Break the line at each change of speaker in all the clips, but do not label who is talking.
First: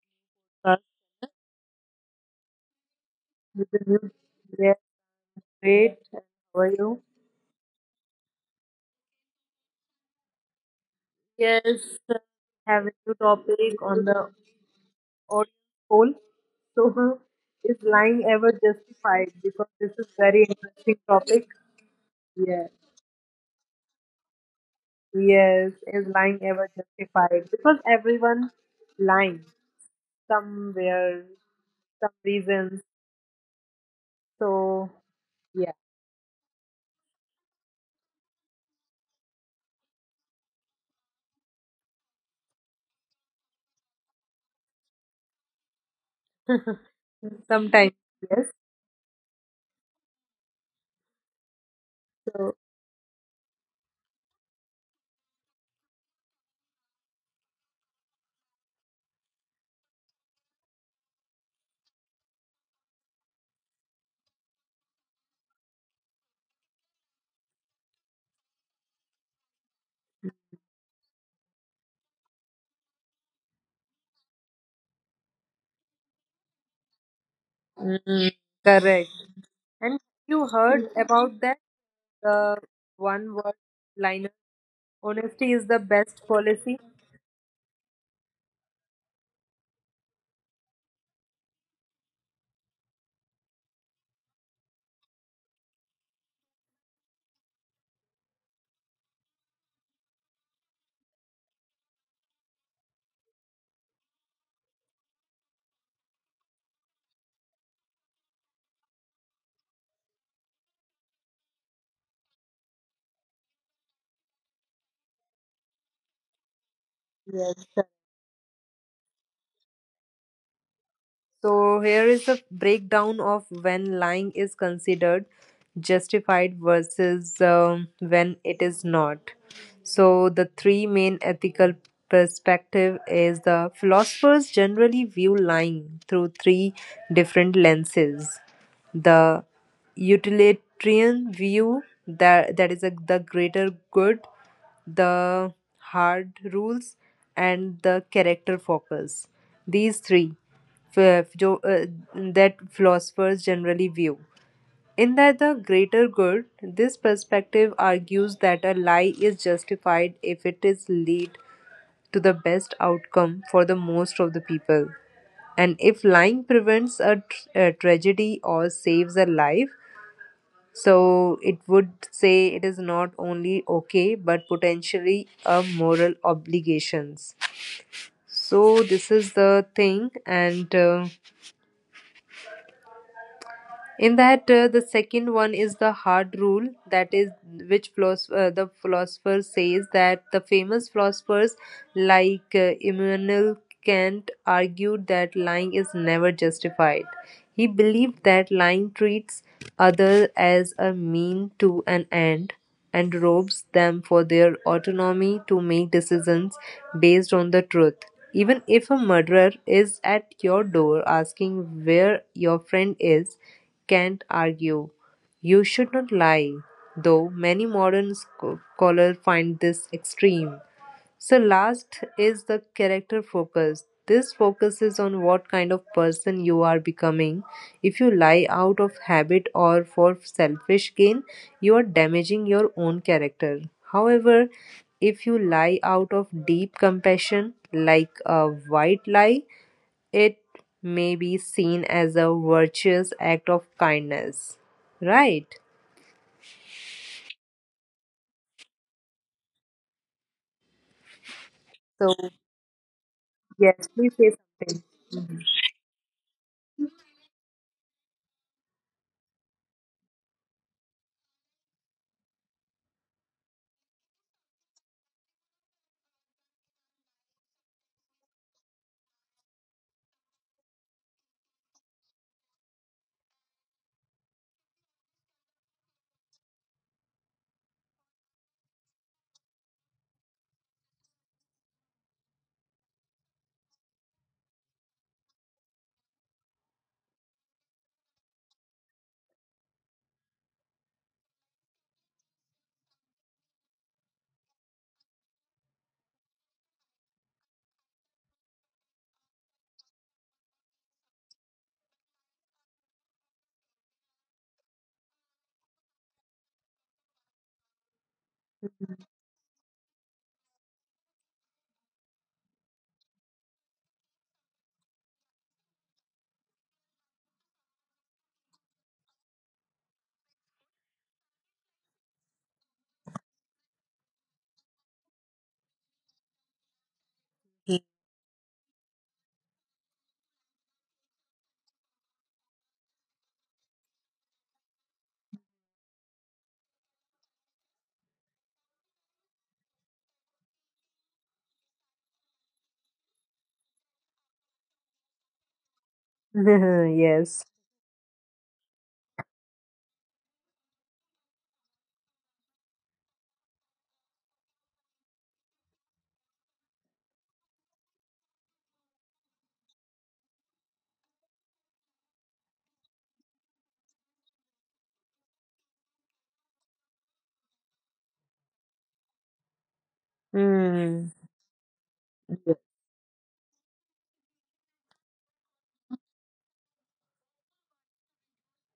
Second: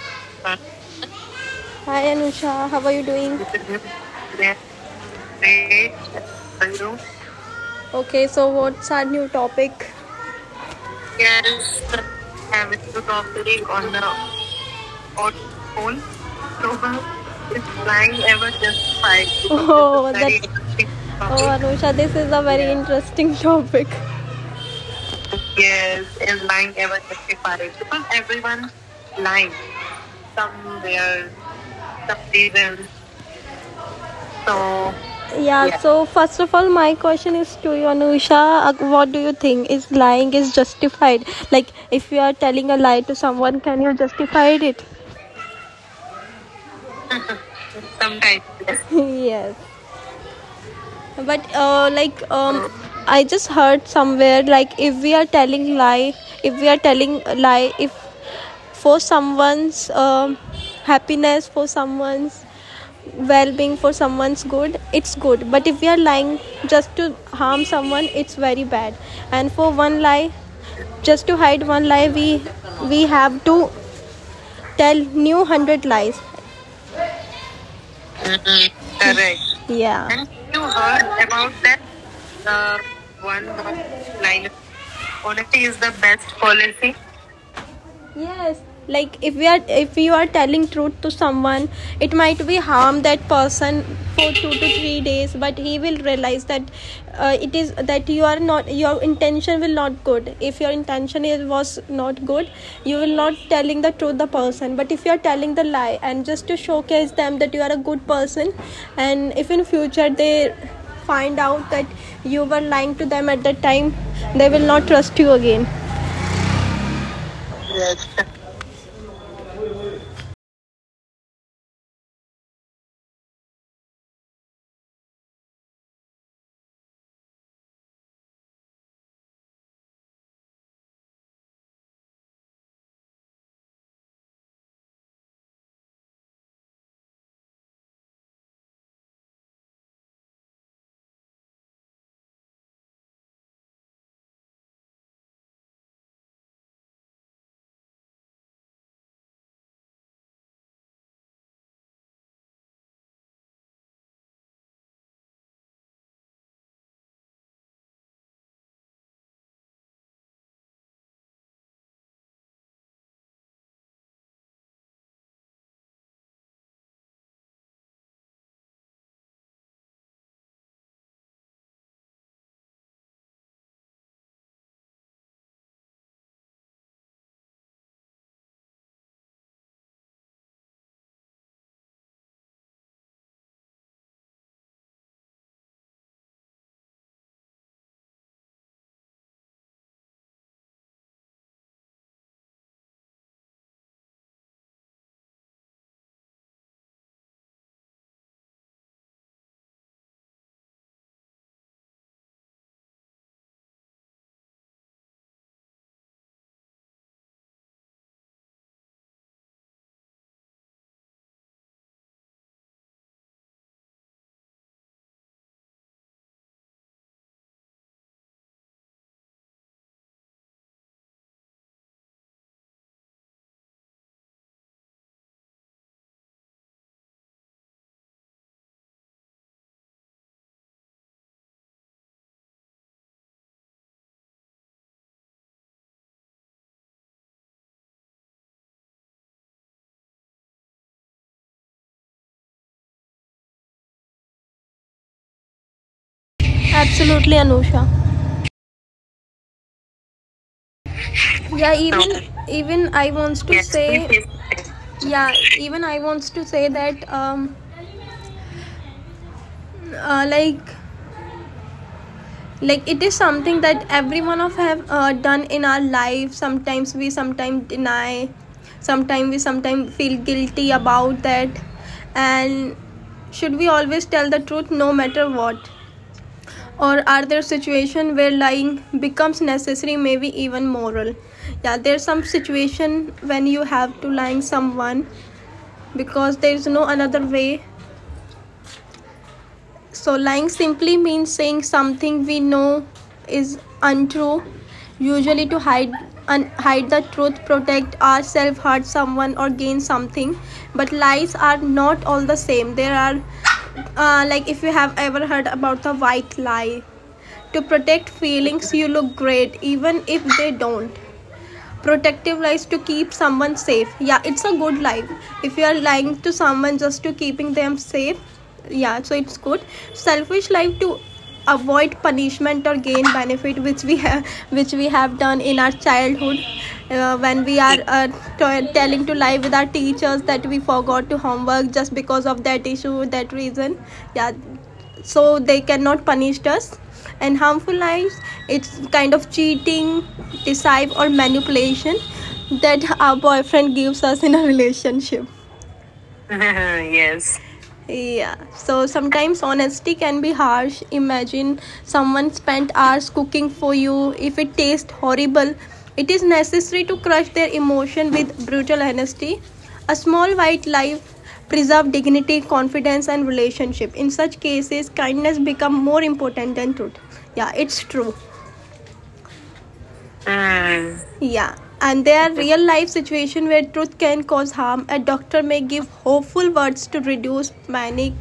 podcast. Hi Anusha, how are you doing?
With the new
Great.
yeah, great. How
How are
are
you?
you?
Okay, so what's our new topic? Yes,
Yes,
I have a
have a
new
new
topic
topic
on the
on the audience
phone.
poll.
So,
So,
is
is
flying
lying ever
ever
justified?
justified?
Because this is
Oh,
very
this—
interesting topic.
oh Anusha, this is a very,
Yes,
yeah, interesting topic.
yes, is
Yes,
lying
is
ever
lying ever
justified?
justified?
Because
Because
everyone
everyone's
lying
lying
somewhere,
somewhere,
some
some
reasons.
reason. So,
So,
yeah,
yeah,
yeah, so first of all, my question is to you, Anusha. What do you think? Is lying is justified? Like, if you are telling a lie to someone, can you justify it?
sometimes
Sometimes
yes.
yes. Yes. But,
So,
I just heard somewhere, like, if we are telling lie, if we are telling lie, if for someone's happiness, for someone's well being, for someone's good, it's good. But if we are lying just to harm someone, it's very bad. And for one lie, just to hide one lie, we have to tell new 100 lies.
mm, correct.
Correct.
And have
Yeah. And
you
you
heard
heard
about that?
about that
The
uh,
one
one
word liner
lie.
honesty is
Honesty
the
is the
best
best
policy.
policy. Yes, like if you are telling truth to someone, it might be harm that person for 2 to 3 days, but he will realize that it is that you are not— your intention will not good. If your intention is, was not good, you will not telling the truth the person. But if you are telling the lie and just to showcase them that you are a good person, and if in future they find out that you were lying to them at that time, they will not trust you again. Yes.
So here is a breakdown of when lying is considered justified versus when it is not. So the three main ethical perspective is the philosophers generally view lying through three different lenses. The utilitarian view that is a, the greater good, the hard rules and the character focus. These three ph- ph- uh, that philosophers generally view. In that the greater good, this perspective argues that a lie is justified if it is lead to the best outcome for the most of the people. And if lying prevents a tragedy or saves a life, so it would say it is not only okay but potentially a moral obligations. So this is the thing and. In that the second one is the hard rule that is which the philosopher says that the famous philosophers like Immanuel Kant argued that lying is never justified. He believed that lying treats others as a mean to an end and robs them for their autonomy to make decisions based on the truth. Even if a murderer is at your door asking where your friend is, can't argue. "You should not lie", though many modern scholars find this extreme. So last is the character focus. This focuses on what kind of person you are becoming. If you lie out of habit or for selfish gain, you are damaging your own character. However, if you lie out of deep compassion, like a white lie, it may be seen as a virtuous act of kindness, right?
Absolutely, Anusha.
So,
Yeah, even— okay, even I
yes,
wants
please
to—
say
yes, say
something.
please. Yes. Yeah, even I wants to say that uh, like it is something that every one of have done in our life. Sometimes we sometimes deny, sometimes we sometimes feel guilty about that. And should we always tell the truth no matter what, or are there situations where lying becomes necessary, maybe even moral? Yeah, there's some situation when you have to lying someone because there is no another way. So lying simply means saying something we know is untrue, usually to hide— hide the truth, protect ourselves, hurt someone, or gain something. But lies are not all the same. There are— like, if you have ever heard about the white lie— to protect feelings, you look great even if they don't. Protective lies to keep someone safe. Yeah, it's a good lie. If you are lying to someone just to keeping them safe, yeah, so it's good. Selfish lie to avoid punishment or gain benefit, which we have done in our childhood, when we are telling to lie with our teachers that we forgot to homework just because of that issue, that reason. Yeah, so they cannot punish us. And harmful lies, it's kind of cheating, deceive, or manipulation that our boyfriend gives us in a relationship.
Yes.
Yes. Yeah, so sometimes honesty can be harsh. Imagine someone spent hours cooking for you. If it tastes horrible, it is necessary to crush their emotion with brutal honesty. A small white lie preserves dignity, confidence, and relationship. In such cases, kindness becomes more important than truth. Yeah, it's true.
Mm.
Mm. Yeah. And there are real life situations where truth can cause harm. A doctor may give hopeful words to reduce panic.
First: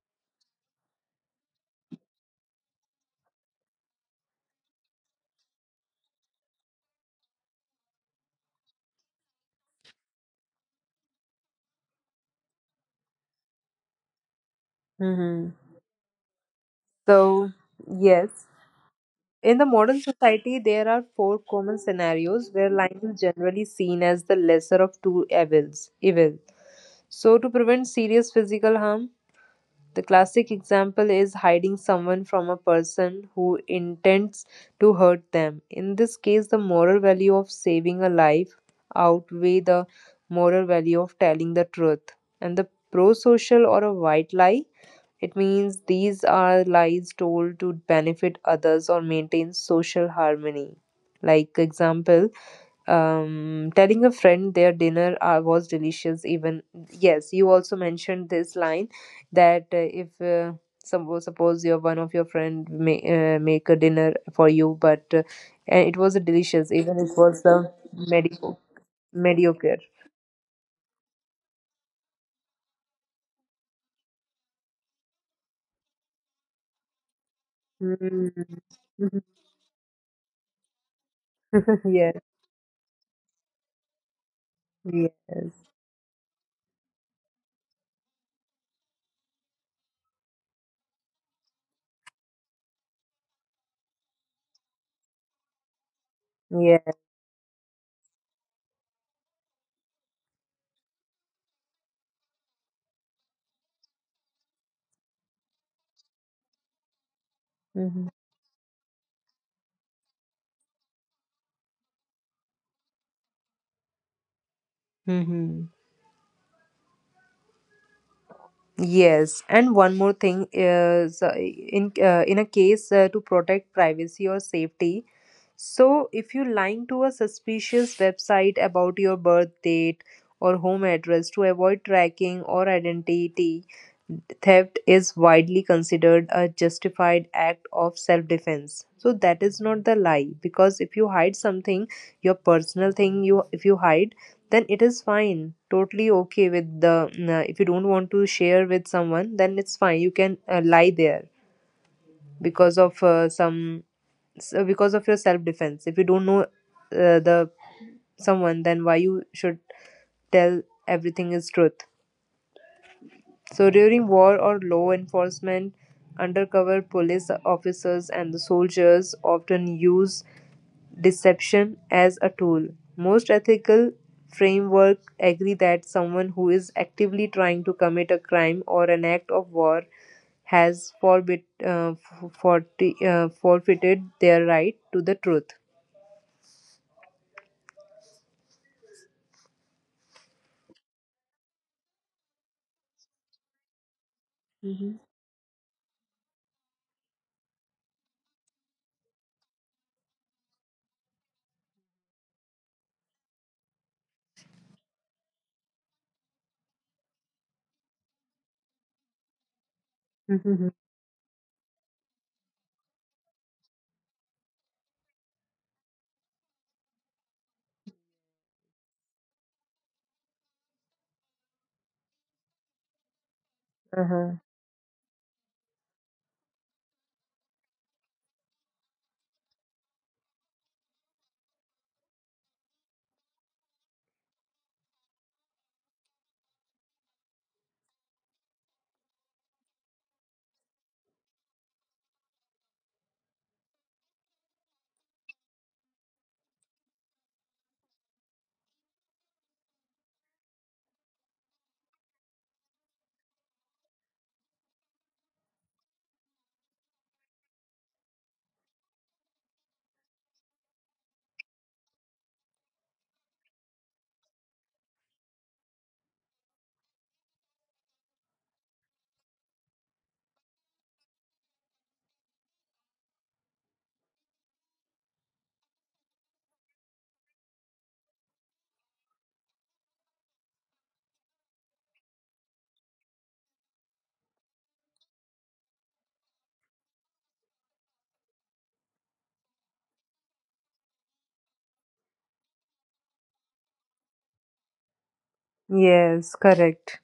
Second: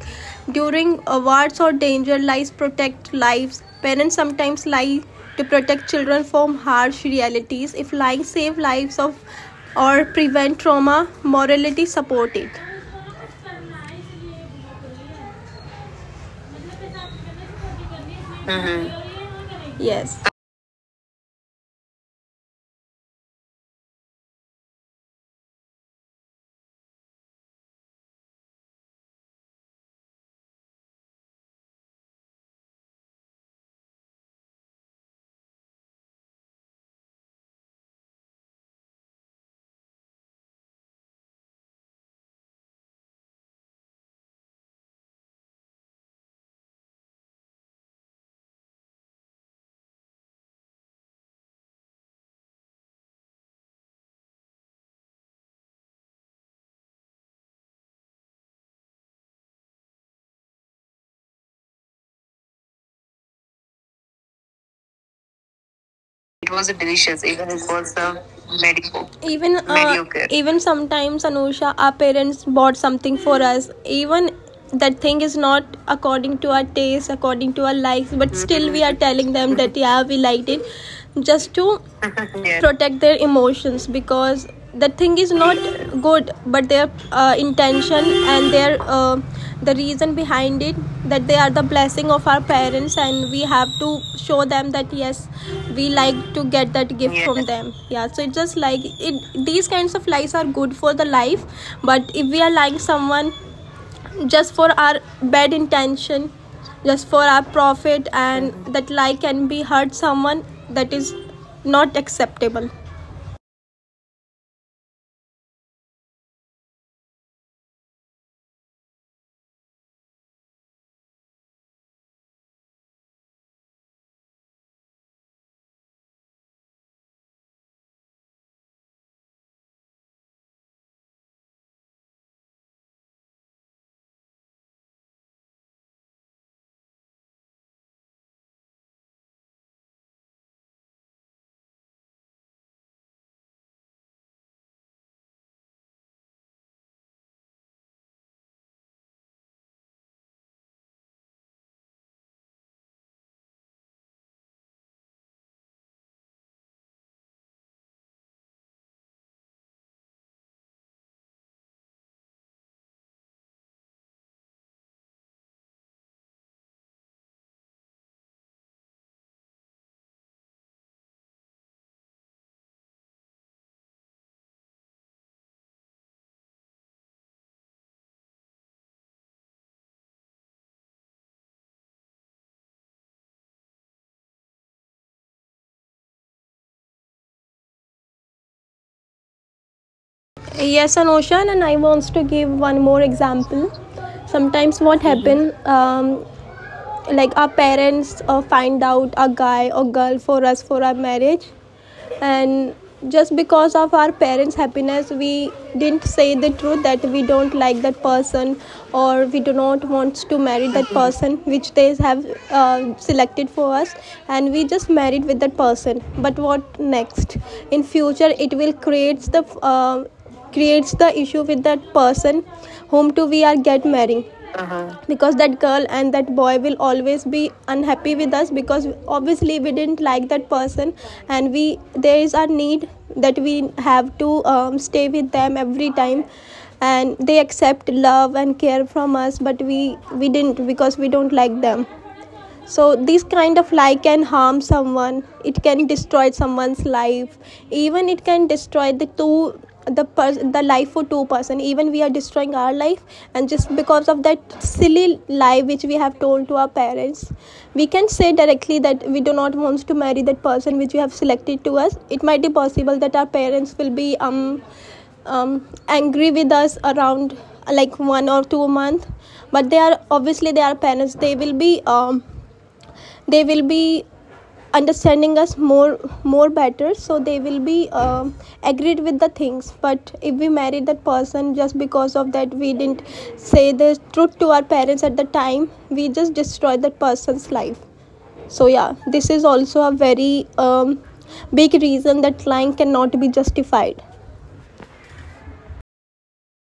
During awards or danger, lies protect lives. Parents sometimes lie to protect children from harsh realities. If lying save lives of or prevent trauma, morality support it.
Hmm. So, yes, in the modern
Yes.
society, there are four common scenarios where lying is generally seen as the lesser of two evils. Evil. So, to prevent serious physical harm, the classic example is hiding someone from a person who intends to hurt them. In this case, the moral value of saving a life outweigh the moral value of telling the truth. And the pro-social or a white lie, it means these are lies told to benefit others or maintain social harmony. Like example, telling a friend their dinner was delicious even yes you also mentioned this line that if suppose your one of your friend may, make a dinner for you but and it was a delicious even it
It
was
was
the
delicious, even it
mediocre
was
mediocre
medico, even mediocre. Even sometimes, Anusha, our parents bought something for us, even that thing is not according to our taste, according
Mm.
to our likes, but still we are telling them that yeah, we liked it, just
Yes.
to— yes, protect their emotions, because
Yes.
the thing is not good, but their intention and their the reason behind it, that they are the blessing of our parents, and we have to show them that yes, we like to
Yes.
get that gift, yes, from— yes, them. Yeah, so it's just like, it these kinds of lies are good for the life. But if we are lying someone just for our bad intention, just for our
Hmm.
profit, and that lie can be hurt someone, that is not acceptable.
Hmm. Yes, and one more thing is in a case to protect privacy or safety, so, if you lying to a suspicious website about your birth date or home address to avoid tracking or identity theft is widely considered a justified act of self defense. So that is not the lie because if you hide something, your personal thing you if you hide, then it is fine. Totally okay with the if you don't want to share with someone, then it's fine. You can lie there because of some so because of your self defense. If you don't know the someone, then why you should tell everything is truth? So during war or law enforcement, undercover police officers and the soldiers often use deception as a tool. Most ethical framework agree that someone who is actively trying to commit a crime or an act of war has forfeited their right to the truth.
Yes, an ocean and I wants to give one more example.
Mhm.
Sometimes what happen, like, our parents find out a guy or girl for us for our marriage, and just because of our parents happiness, we didn't say the truth that we don't like that person or we do not want to marry that person which they have selected for us. And we just married with that person, but what next? In future, it will creates the— creates the issue with that person whom to
Uh-huh.
we are get marrying. Uh-huh. Because that girl and that boy will always be unhappy with us, because obviously we didn't like that person. And we there is our need that we have to stay with them every time, and they accept love and care from us, but we didn't, because we don't like them. So this kind of lie can harm someone, it can destroy someone's life. Even it can destroy the two— the person— the life for two person. Even we are destroying our life, and just because of that silly lie which we have told to our parents. We can say directly that we do not want to marry that person which we have selected to us. It might be possible that our parents will be angry with us around like one or two month, but they are— obviously they are parents, they will be understanding us more better, so they will be agreed with the things. But if we marry that person just because of that we didn't say the truth to our parents at the time, we just destroy that person's life. So yeah, this is also a very big reason that lying cannot be justified.
Yes, correct.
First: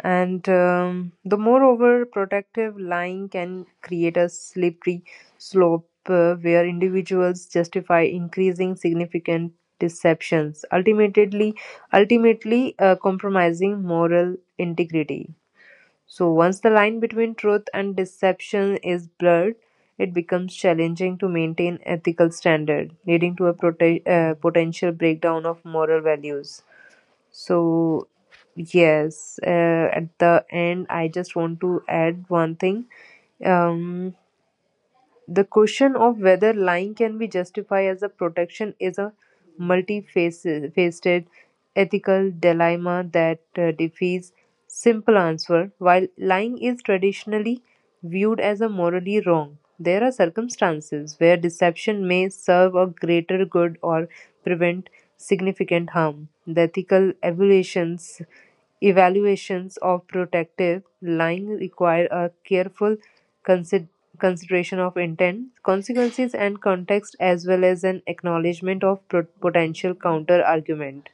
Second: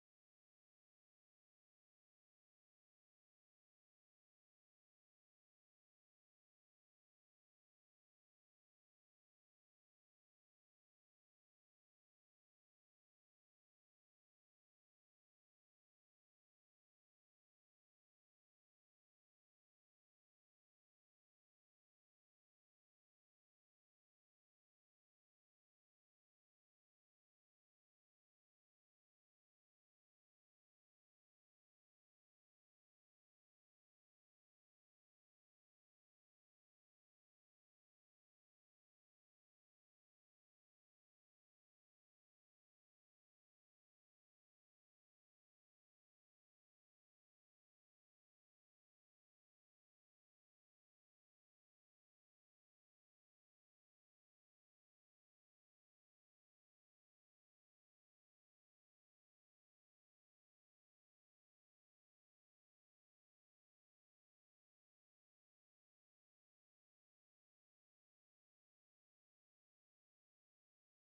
And the moreover, protective lying can create a slippery slope where individuals justify increasing significant deceptions, ultimately, compromising moral integrity. So once the line between truth and deception is blurred, it becomes challenging to maintain ethical standard, leading to a potential breakdown of moral values. So, yes, at the end, I just want to add one thing. Um, the question of whether lying can be justified as a protection is a multifaceted ethical dilemma that defies simple answer. While lying is traditionally viewed as a morally wrong, there are circumstances where deception may serve a greater good or prevent significant harm. The ethical evaluations of protective line require a careful consider- consideration of intent, consequences, and context, as well as an acknowledgement of potential counter argument.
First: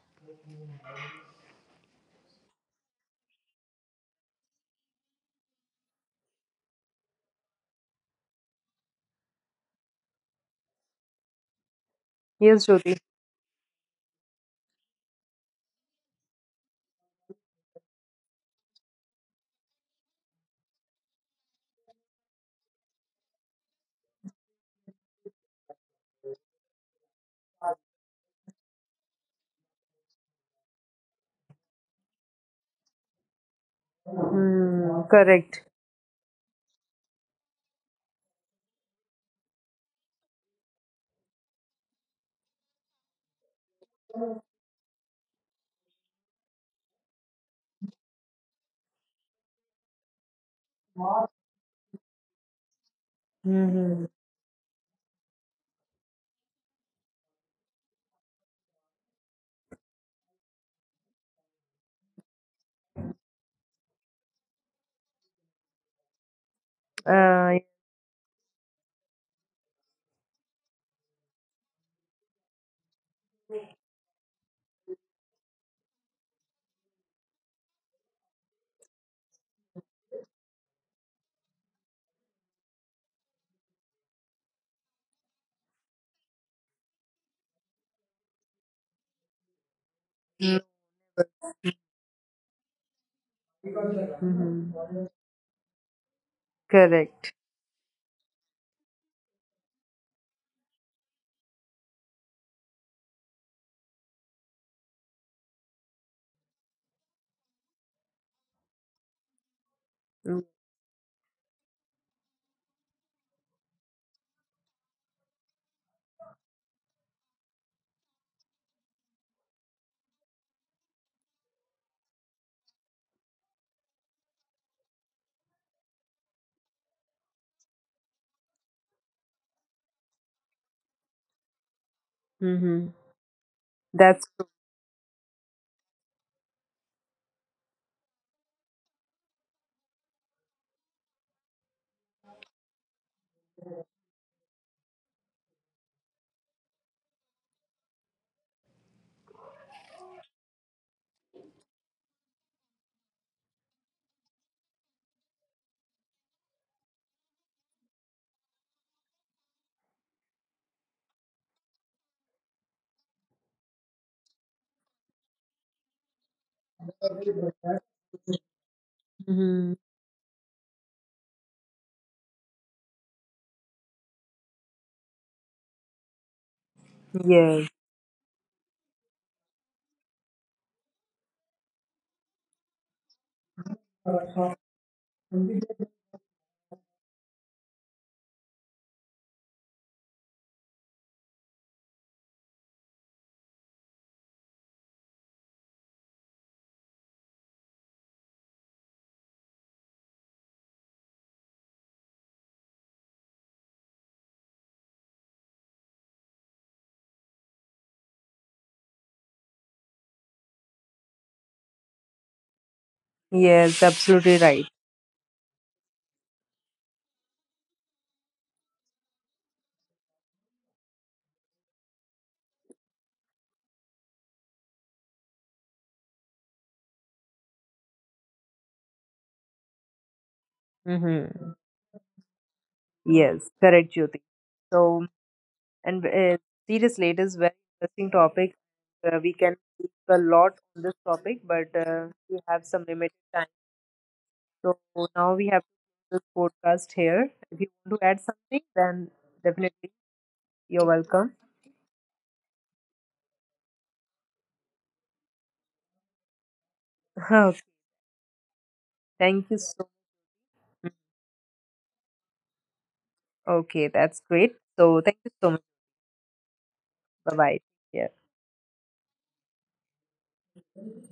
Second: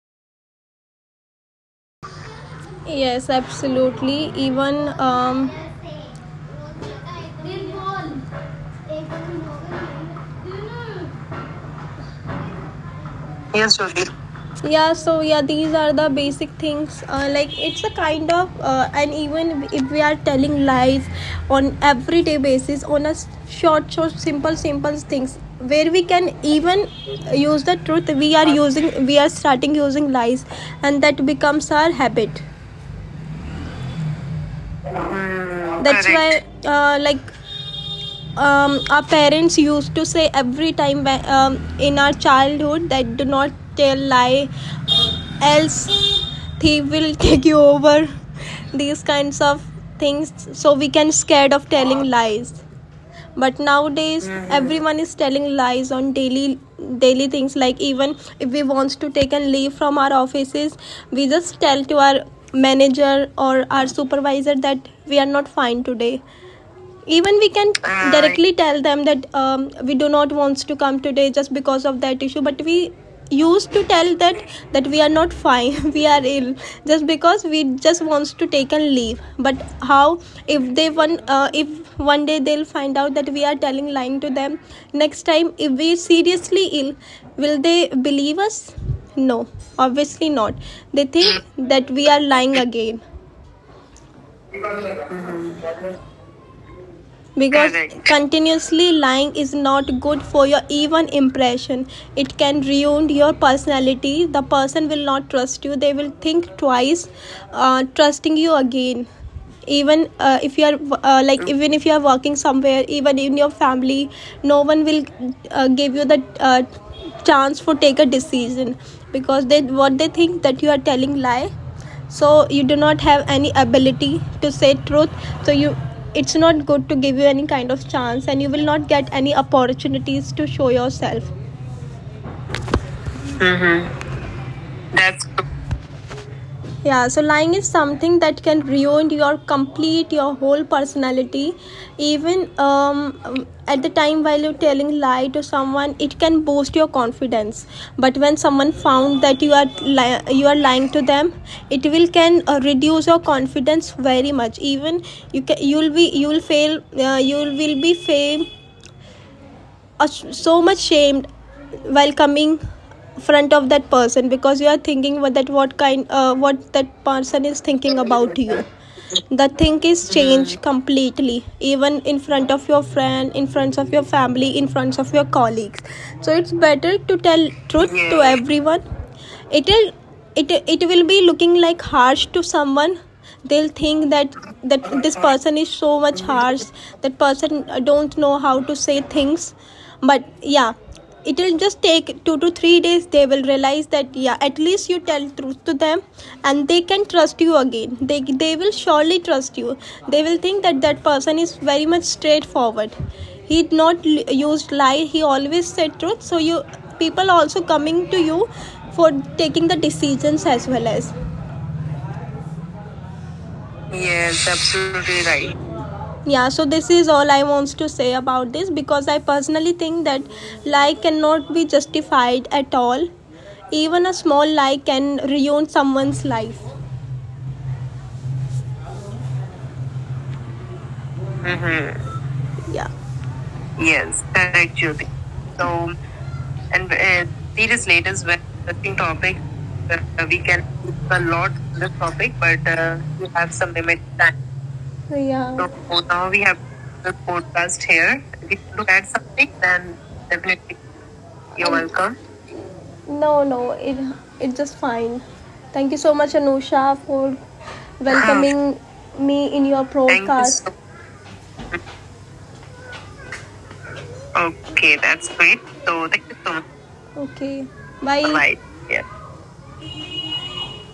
Yes, absolutely. Even
Yes, Jyoti.
Yes, Ruchi. Yeah, so yeah, these are the basic things, like, it's a kind of— and even if we are telling lies on everyday basis, on short simple things, where we can even use the truth, we are using— we are starting using lies, and that becomes our habit.
Hmm. Correct.
That's why, like, our parents used to say every time, in our childhood, that do not tell lie, else he will take you over, these kinds of things, so we can scared of telling lies. But
Mm-hmm.
nowadays, everyone is telling lies on daily daily things. Like, even if we wants to take and leave from our offices, we just tell to our manager or our supervisor that we are not fine today. Even we
Uh,
can directly tell them that we do not want to come today just because of that issue, but we used to tell that— that we are not fine, we are ill, just because we just wants to take and leave. But how, if they one if one day they'll find out that we are telling lying to them, next time if we seriously ill, will they believe us? No, obviously
mm,
not. They think that we are lying again.
mhm. Correct.
Because, correct, continuously lying is not good for your even impression. It can ruin your personality. The person will not trust you. They will think twice trusting you again. Even— if you are— even if you are working somewhere, even in your family, no one will give you the chance for take a decision, because they— what they think, that you are telling lie, so you do not have any ability to say truth. So you— it's not good to give you any kind of chance, and you will not get any opportunities to show yourself.
Mm-hmm. That's.
Mm-hmm. That's— yeah, so lying is something that can ruin your complete— your whole personality. Even, at the time while you're telling lie to someone, it can boost your confidence. But when someone found that you are lying to them, it will— can reduce your confidence very much. Even you can— you'll be— you'll fail, you will be fame, so much shamed, while coming front of that person, because you are thinking what that— what kind— what that person is thinking about you.
Mm-hmm.
The thing is changed completely, even in front of your friend, in front of your family, in front of your colleagues. So it's better to
Yes.
tell truth to everyone. It'll— it will be looking like harsh to someone. They'll think that— that this person is so much harsh, that person don't know how to say things. But yeah, it will just take 2 to 3 days, they will realize that yeah, at least you tell truth to them, and they can trust you again. They— they will surely trust you. They will think that that person is very much straightforward, he not used lie, he always said truth. So you— people also coming to you for taking the decisions, as well as—
Yes, absolutely
yes,
right.
absolutely right. Yeah, so this is all I wants to say about this, because I personally think that lie cannot be justified at all. Even a small lie can ruin someone's life.
Mm-hmm. Yes,
Mm-hmm.
correct, Jyoti.
Yeah.
So,
Yes,
and
correct.
seriously, it is
So,
very interesting
and
topic. We
seriously,
can
it is
speak
very
a
interesting
lot on
topic.
this topic,
Uh,
but
we can
we
speak
have
a
some
lot
limited
on this
time.
topic, but
So
we have some
now we
limited
have
time.
this
So
podcast
yeah.
here.
So
If you
now we
want to
have
add
the
something, then
podcast here.
definitely
If you look at
you're
something,
welcome.
then definitely you're— and welcome. No, no, it— it's just fine. Thank you so much,
Okay,
Anusha, for— ah,
thank
welcoming
you so.
me in your— thank you— podcast.
Okay, that's great.
So,
So thank
okay,
you so
that's
much.
great. So thank you so much.
Bye bye.
Okay.
Yeah.
Bye. Bye-bye. Yeah.